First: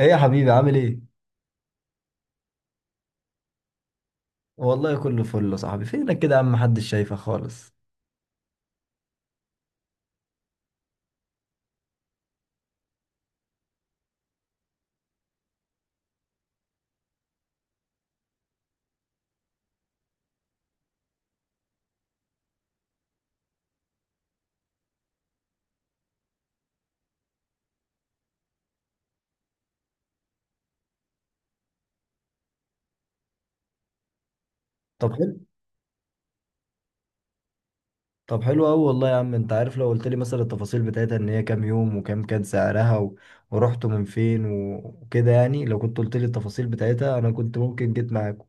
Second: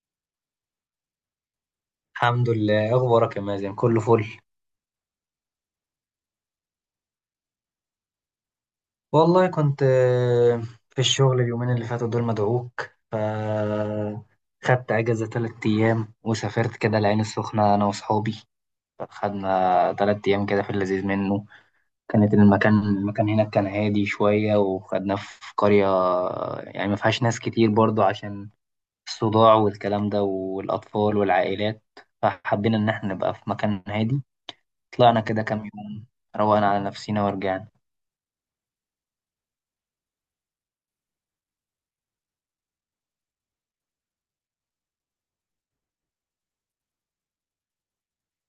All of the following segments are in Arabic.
ايه يا حبيبي عامل ايه؟ الحمد لله إيه اخبارك يا مازن كله فل. والله كله فل يا صاحبي. فينك كده يا عم، محدش شايفك خالص؟ والله كنت في الشغل اليومين اللي فاتوا دول مدعوك ف خدت اجازه 3 ايام وسافرت كده العين السخنه انا واصحابي. خدنا 3 ايام كده في اللذيذ منه. كانت المكان هناك كان هادي شويه وخدناه في قريه يعني ما فيهاش ناس كتير برضو عشان الصداع والكلام ده والاطفال والعائلات، فحبينا ان احنا نبقى في مكان هادي. طب طلعنا حلو. كده كام يوم، روقنا على نفسينا ورجعنا. طب حلو قوي والله يا عم، انت عارف لو قلت لي مثلا التفاصيل بتاعتها، ان هي كام يوم وكام كان سعرها ورحتوا من فين وكده، يعني لو كنت قلت لي التفاصيل بتاعتها انا كنت ممكن جيت معاكم.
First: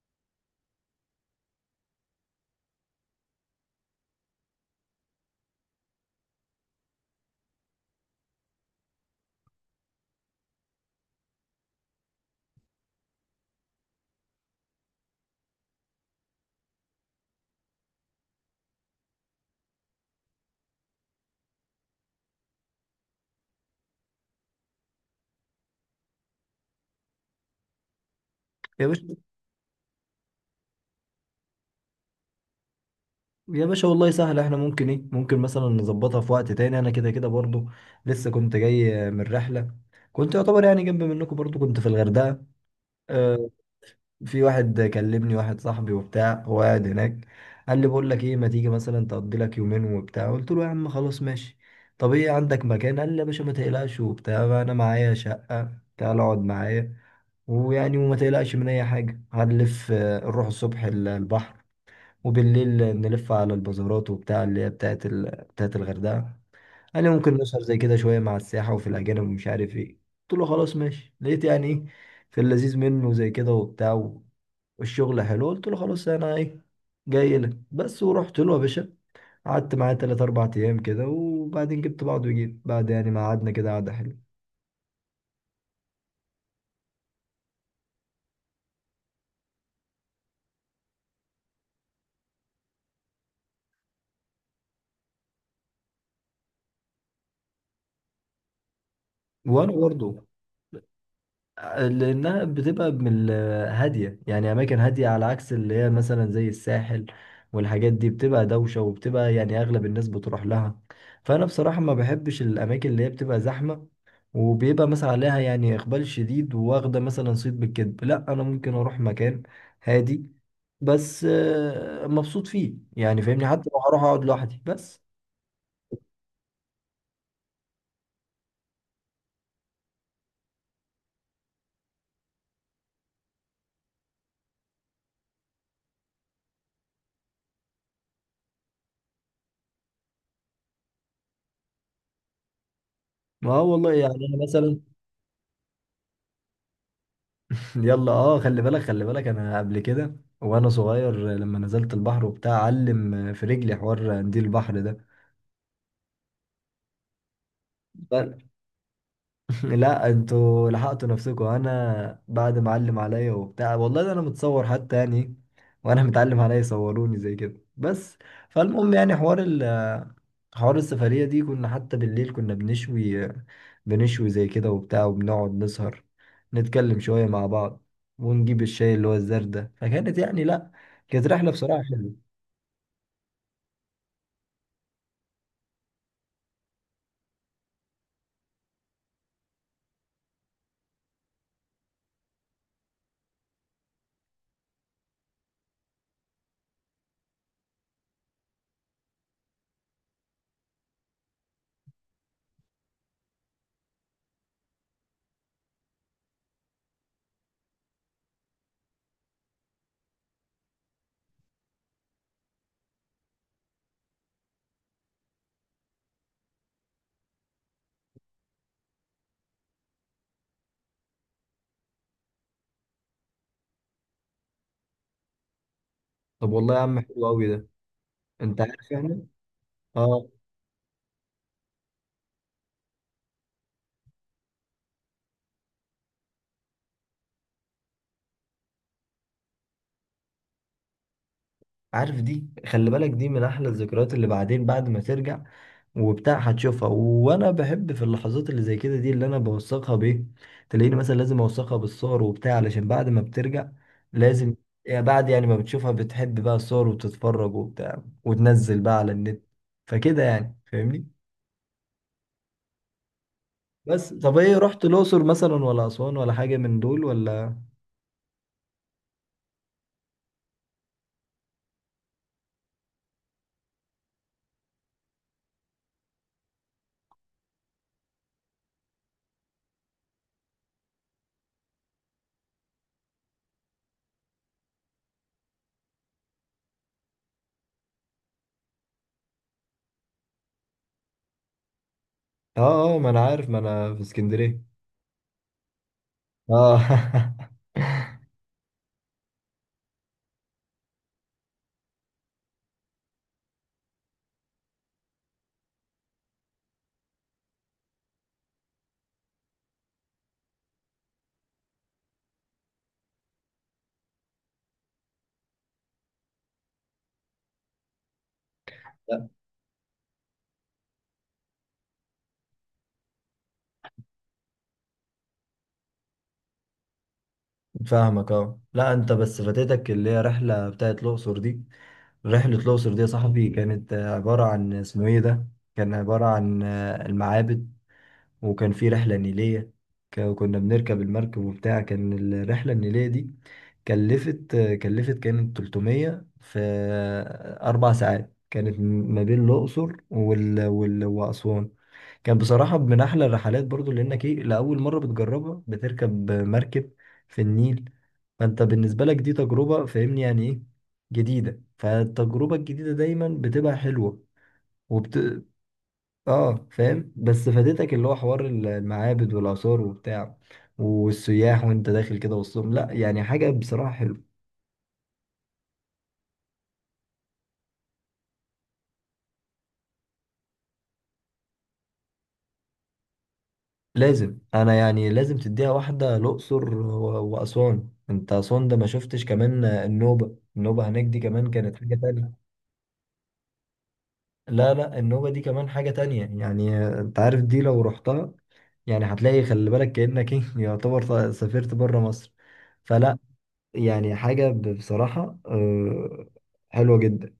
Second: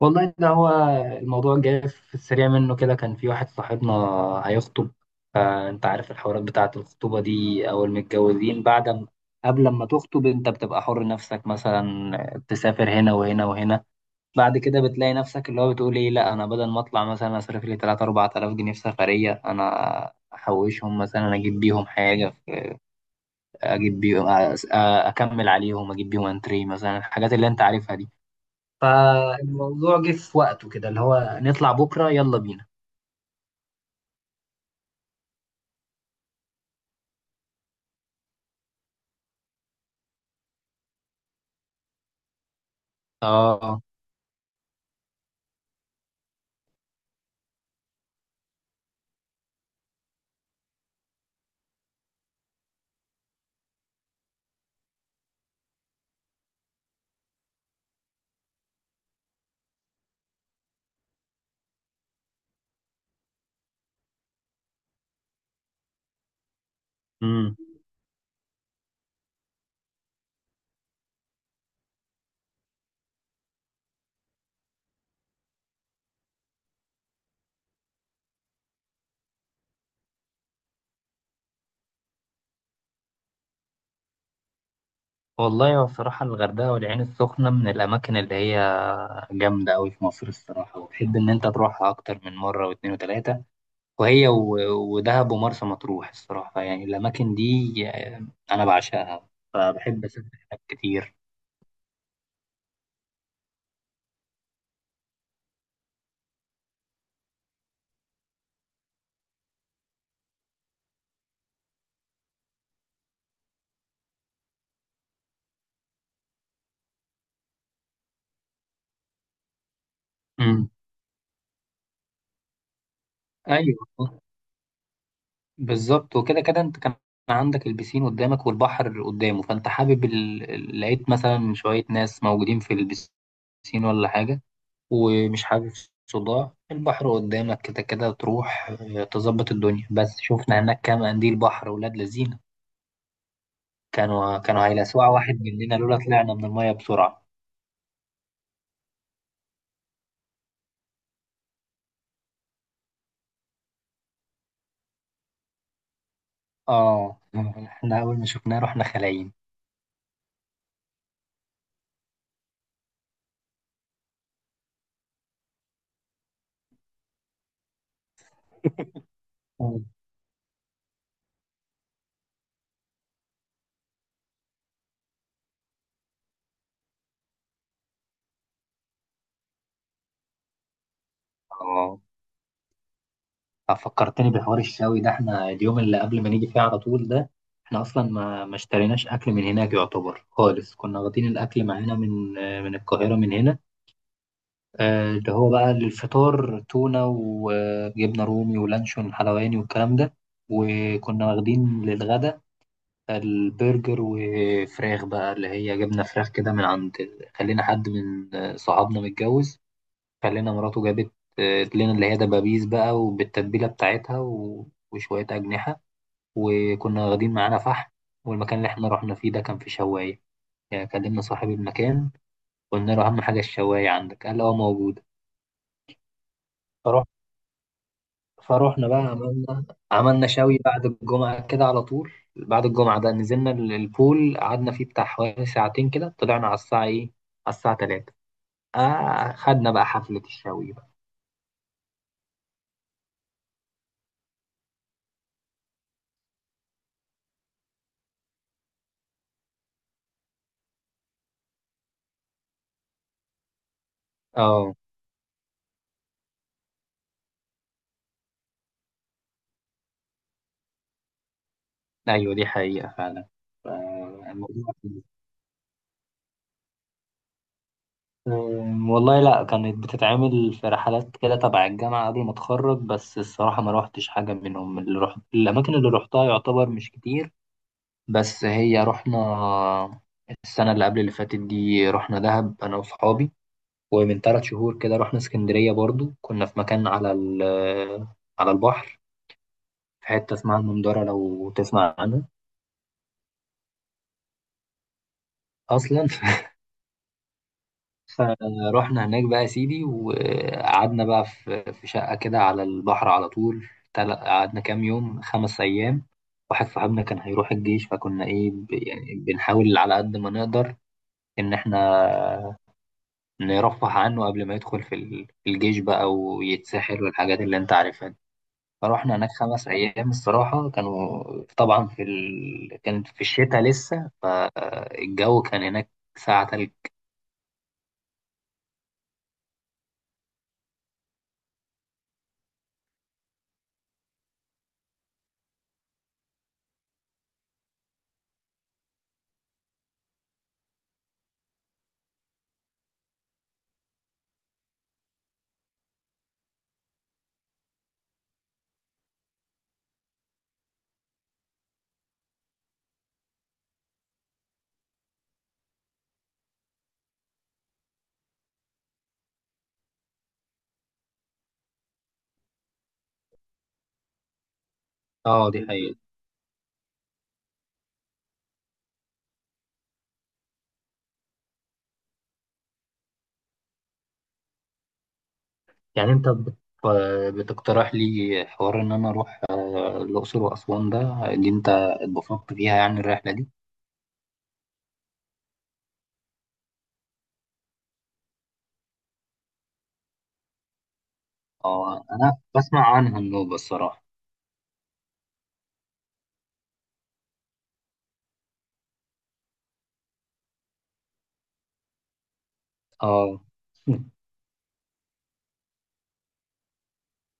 والله ده هو الموضوع جاي في السريع منه كده، كان في واحد صاحبنا هيخطب، فانت عارف الحوارات بتاعة الخطوبة دي او المتجوزين بعد ما، قبل ما تخطب انت بتبقى حر نفسك مثلا تسافر هنا وهنا وهنا. بعد كده بتلاقي نفسك اللي هو بتقول ايه، لا انا بدل ما اطلع مثلا اصرف لي 3 4000 جنيه في سفرية انا احوشهم مثلا اجيب بيهم حاجة، اجيب بيهم اكمل عليهم اجيب بيهم انتري مثلا الحاجات اللي انت عارفها دي. يا باشا. فالموضوع جه في وقته كده اللي هو نطلع بكرة يلا بينا. يا باشا والله سهل، احنا ممكن ايه ممكن مثلا نظبطها في وقت تاني. انا كده كده برضو لسه كنت جاي من رحلة. كنت يعتبر يعني جنب منكم، برضو كنت في الغردقة. آه، اه. في واحد كلمني، واحد صاحبي وبتاع، هو قاعد هناك. قال لي: بقول لك ايه، ما تيجي مثلا تقضي لك يومين وبتاع؟ قلت له يا عم خلاص ماشي. طب ايه، عندك مكان؟ قال لي يا باشا ما تقلقش وبتاع، انا معايا شقة، تعال اقعد معايا، ويعني وما تقلقش من اي حاجة، هنلف نروح الصبح البحر، وبالليل نلف على البازارات وبتاع، اللي هي بتاعت بتاعت الغردقة. قال لي ممكن امم. نسهر زي كده شوية مع السياحة وفي الأجانب ومش عارف ايه. قلت له خلاص ماشي. لقيت يعني ايه، في اللذيذ منه زي كده وبتاع، والشغل حلو. قلت له خلاص، انا ايه جاي لك بس. ورحت له يا باشا، قعدت معاه 3 4 ايام كده، وبعدين جبت بعض وجيت بعد، يعني ما قعدنا كده قعده حلوه. والله هو بصراحة الغردقة والعين السخنة من الأماكن اللي هي جامدة أوي في مصر الصراحة، وتحب إن أنت تروحها أكتر من مرة واتنين وتلاتة. وهي ودهب ومرسى مطروح الصراحة، يعني الأماكن دي أنا بعشقها، وانا فبحب برضه. أسافر هناك كتير. لأنها بتبقى هادية، يعني أماكن هادية، على عكس اللي هي مثلا زي الساحل، والحاجات دي بتبقى دوشة، وبتبقى يعني أغلب الناس بتروح لها. فأنا بصراحة ما بحبش الأماكن اللي هي بتبقى زحمة، وبيبقى مثلا عليها يعني إقبال شديد، وواخدة مثلا صيت بالكذب. لا، أنا ممكن أروح مكان هادي، امم. بس مبسوط فيه، يعني فاهمني، حتى لو هروح أيوه أقعد لوحدي بس. بالظبط، وكده كده انت كان عندك البسين قدامك والبحر قدامه، فانت حابب لقيت مثلا شوية ناس موجودين في البسين ولا حاجة ومش حابب صداع، البحر قدامك كده كده تروح اه، تظبط الدنيا. بس شفنا هناك كام قنديل بحر ولاد لذينة، ما هو والله يعني كانوا أنا كانوا مثلا، هيلسعوا واحد مننا لولا طلعنا من المية بسرعة. يلا اه، خلي بالك خلي بالك، انا قبل كده وانا صغير لما نزلت البحر وبتاع علم في رجلي حوار قنديل البحر اه احنا أول ما ده. شفناه رحنا خلايين. لا، انتوا لحقتوا نفسكم، انا بعد ما علم عليا وبتاع، والله ده انا متصور حتى، يعني وانا متعلم عليا صوروني زي كده بس. فالمهم يعني حوار السفرية دي، كنا حتى بالليل كنا بنشوي، بنشوي زي كده وبتاع، وبنقعد نسهر، نتكلم شوية مع بعض، ونجيب الشاي اللي هو الزردة. فكانت يعني، لا، كانت رحلة بصراحة اه، حلوة. فكرتني بحوار الشاوي ده، احنا اليوم اللي قبل ما نيجي فيه على طول ده احنا اصلا ما اشتريناش اكل من هناك يعتبر خالص، كنا واخدين الاكل معانا من من القاهره من هنا. اللي هو بقى للفطار تونه وجبنه رومي ولانشون حلواني والكلام ده، وكنا واخدين للغدا البرجر وفراخ بقى اللي هي جبنه فراخ كده من عند، خلينا حد من صحابنا متجوز خلينا مراته جابت لنا اللي هي دبابيس بقى وبالتتبيلة بتاعتها وشوية أجنحة، وكنا واخدين معانا فحم. والمكان اللي احنا رحنا فيه ده كان في شواية، يعني كلمنا صاحب المكان قلنا له أهم حاجة الشواية عندك قال اه موجودة. طب والله يا عم فروح حلو قوي ده، انت فروحنا عارف بقى، يعني. عملنا اه، شوي، بعد الجمعة كده على طول بعد الجمعة ده نزلنا البول قعدنا فيه بتاع حوالي ساعتين كده، طلعنا على الساعة ايه، على الساعة تلاتة، آه خدنا بقى حفلة الشوي بقى. عارف دي، خلي بالك، دي من احلى الذكريات، اللي بعدين بعد ما ترجع وبتاع هتشوفها. وانا بحب في اللحظات اللي زي كده دي، اللي انا بوثقها بايه، تلاقيني مثلا لازم اوثقها بالصور وبتاع، علشان بعد ما بترجع لازم، اه يعني بعد يعني ما بتشوفها بتحب بقى الصور، وبتتفرج وبتاع، وتنزل بقى على النت. فكده يعني فاهمني. ايوه دي حقيقة فعلا. ف- بس طب ايه، الموضوع رحت الاقصر مثلا ولا اسوان ولا حاجه من دول ولا؟ والله لا، كانت بتتعمل في رحلات كده تبع الجامعة قبل ما اتخرج بس الصراحة ما روحتش حاجة منهم. اللي رحت الأماكن اللي روحتها يعتبر مش كتير، بس هي رحنا السنة اللي قبل اللي فاتت دي رحنا دهب أنا وصحابي، ومن 3 شهور كده رحنا اسكندرية برضو، كنا في مكان على على البحر في حتة اسمها المندرة لو تسمع عنها اه اه، ما انا عارف، ما انا في اسكندريه. أصلا اه فروحنا هناك بقى يا سيدي وقعدنا بقى في شقة كده على البحر على طول. قعدنا كام يوم، 5 أيام. واحد صاحبنا كان هيروح الجيش فكنا إيه يعني بنحاول على قد ما نقدر إن إحنا نرفه عنه قبل ما يدخل في في الجيش بقى ويتسحل والحاجات اللي أنت عارفها دي. فروحنا لا، هناك 5 أيام الصراحة كانوا، طبعا كانت في الشتاء لسه، فالجو كان هناك ساعة تلج. فاهمك. اه لا، انت بس فاتتك اللي هي رحله بتاعت الاقصر دي. رحلة الأقصر دي يا صاحبي كانت عبارة عن، اسمه إيه ده؟ كان عبارة عن المعابد، وكان في رحلة نيلية. كنا بنركب المركب وبتاع. كان الرحلة النيلية دي كلفت كانت 300 في 4 ساعات، كانت ما بين الأقصر وأسوان. كان بصراحة من أحلى الرحلات برضو، لأنك إيه، لأول مرة بتجربها، بتركب مركب في النيل. فأنت بالنسبة لك دي تجربة، فاهمني يعني إيه، جديدة، فالتجربة الجديدة دايما بتبقى حلوة وبت اه دي حقيقة. آه، فاهم، بس فاتتك اللي هو حوار المعابد والآثار وبتاع، والسياح، وأنت داخل كده وسطهم. لأ، يعني حاجة بصراحة حلوة. يعني انت بتقترح لي حوار ان انا اروح الاقصر واسوان ده، اللي انت اتبسطت فيها يعني الرحله دي. لازم، أنا يعني لازم تديها واحدة، الأقصر وأسوان. أنت أسوان ده ما شفتش كمان النوبة. النوبة هناك دي كمان كانت حاجة اه انا تانية. بسمع عنها النوبه الصراحه. لا لا، النوبة دي كمان حاجة تانية يعني، انت عارف دي لو رحتها، يعني هتلاقي، خلي بالك، كأنك ايه يعتبر سافرت بره مصر. فلا، اه يعني حاجة بصراحة حلوة جدا.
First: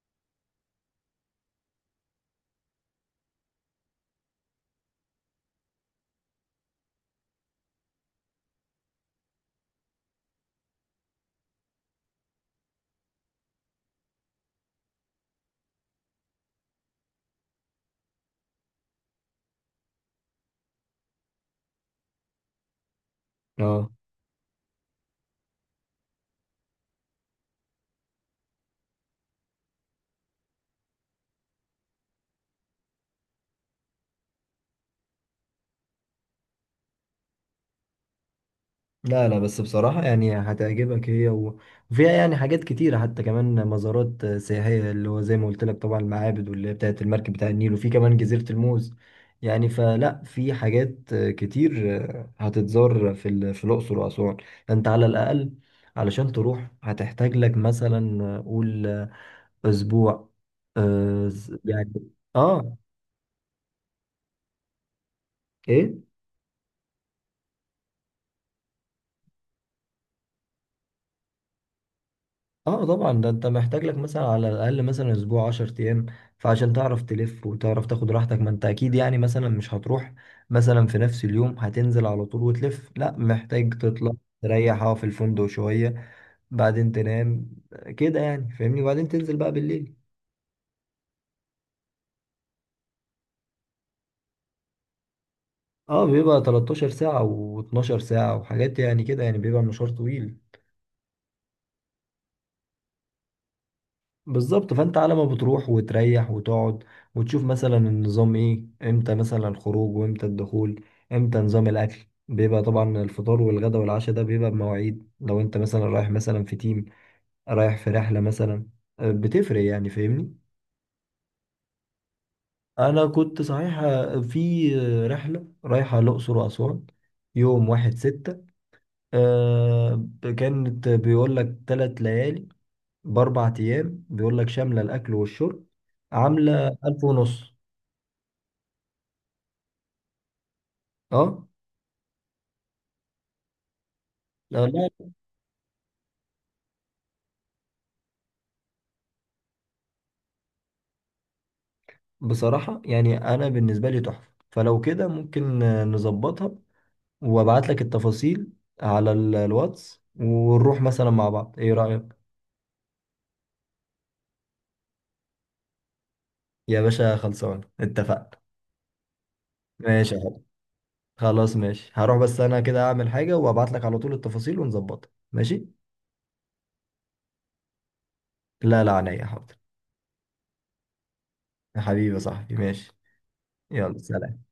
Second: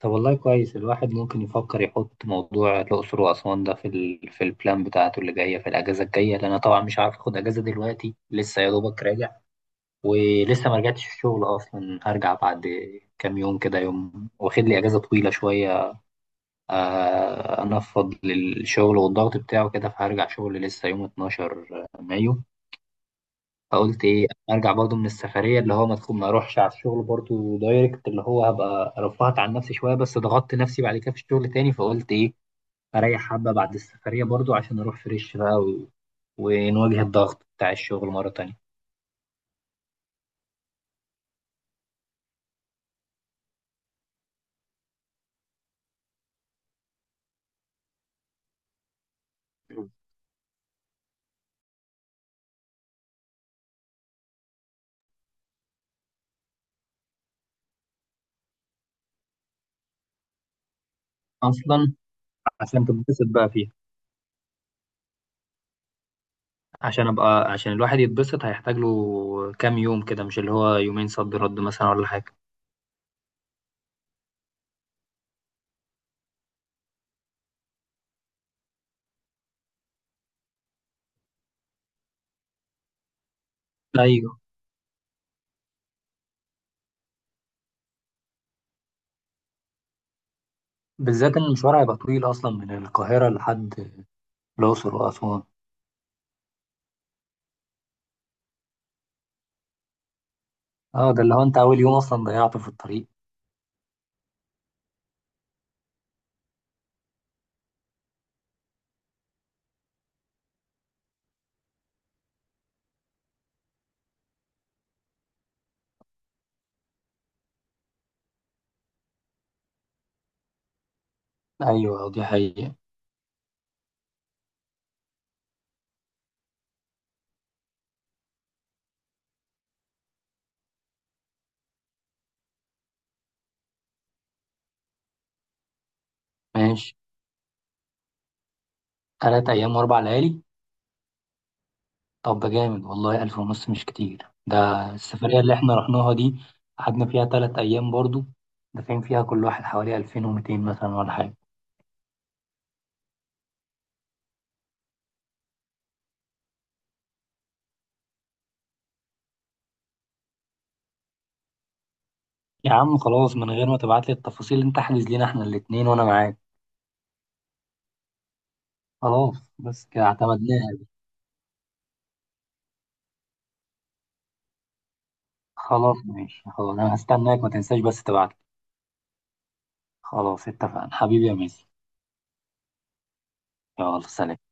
طب والله كويس، الواحد ممكن يفكر يحط موضوع الاقصر واسوان ده في في البلان بتاعته اللي جايه في الاجازه الجايه، لان انا طبعا مش عارف اخد اجازه دلوقتي لسه يا دوبك راجع، ولسه ما رجعتش الشغل اصلا، هرجع بعد كام يوم كده، يوم واخد لي اجازه طويله شويه انفض للشغل والضغط بتاعه كده، فهرجع شغل لسه يوم 12 مايو. اه. فقلت ايه ارجع برضو من السفريه اللي هو ما تكون ما اروحش على الشغل برضو دايركت، اللي هو هبقى رفعت عن نفسي شويه بس ضغطت نفسي بعد كده في الشغل تاني، فقلت ايه اريح حبه بعد السفريه برضو عشان اروح فريش بقى ونواجه الضغط بتاع الشغل مره تانيه. لا لا، بس بصراحة يعني هتعجبك هي وفيها يعني حاجات كتيرة، حتى كمان مزارات سياحية، اللي هو زي ما قلت لك، طبعا المعابد واللي هي بتاعت المركب بتاع النيل، وفي كمان جزيرة الموز. يعني فلا، في حاجات كتير هتتزار في الأقصر وأسوان. أنت على الأقل علشان تروح هتحتاج لك مثلا قول أسبوع. آه، يعني، اصلا آه، عشان تتبسط بقى فيها، إيه. عشان ابقى عشان الواحد يتبسط هيحتاج له كام يوم كده، مش اللي هو يومين صد رد مثلا ولا حاجه. اه طبعا، ده انت محتاج لك مثلا على الاقل مثلا اسبوع 10 ايام، فعشان تعرف تلف وتعرف تاخد راحتك، ما انت اكيد يعني مثلا مش هتروح مثلا في نفس اليوم هتنزل على طول وتلف. لا، محتاج تطلع ايوه، تريح اه في الفندق شوية، بعدين تنام كده، يعني فاهمني، وبعدين تنزل بقى بالليل. بالذات ان المشوار هيبقى طويل اصلا من القاهره لحد الاقصر واسوان. اه، بيبقى 13 ساعة و12 ساعة وحاجات يعني كده، يعني بيبقى مشوار طويل. اه ده اللي هو انت اول يوم اصلا ضيعته في الطريق. بالظبط. فانت على ما بتروح وتريح وتقعد، وتشوف مثلا النظام ايه، امتى مثلا الخروج وامتى الدخول، امتى نظام الاكل، بيبقى طبعا الفطار والغدا والعشاء ده بيبقى بمواعيد. لو انت مثلا رايح مثلا في تيم، رايح في رحلة مثلا، بتفرق، يعني فاهمني. ايوه دي حقيقه. انا كنت صحيح في رحلة رايحة الاقصر واسوان، يوم واحد ستة، آه، كانت بيقول لك 3 ليالي باربع ايام، بيقول لك شاملة الاكل والشرب، عاملة ماشي، 1500. 3 ايام واربع ليالي. اه. طب ده جامد والله، 1500 مش كتير ده، لا لا، السفريه اللي احنا رحناها دي قعدنا فيها 3 ايام برضو دافعين فيها كل واحد حوالي 2200 مثلا ولا حاجه. بصراحة يعني انا بالنسبة لي تحفة. فلو كده ممكن نظبطها وابعت لك التفاصيل على الواتس، ونروح مثلا مع بعض. ايه رأيك؟ يا عم خلاص من غير ما تبعت لي التفاصيل انت احجز لينا احنا الاتنين وانا معاك. يا باشا خلصان، اتفقنا. خلاص بس كده ماشي يا حبيبي. اعتمدناها. خلاص ماشي، هروح بس انا كده اعمل حاجة وابعت لك على طول التفاصيل ونظبطها، ماشي. خلاص ماشي خلاص، انا هستناك ما تنساش بس تبعت. لا لا، عينيا حاضر. خلاص اتفقنا حبيبي يا ميسي. يا حبيبي يا صاحبي، ماشي. يلا يلا سلام. سلام.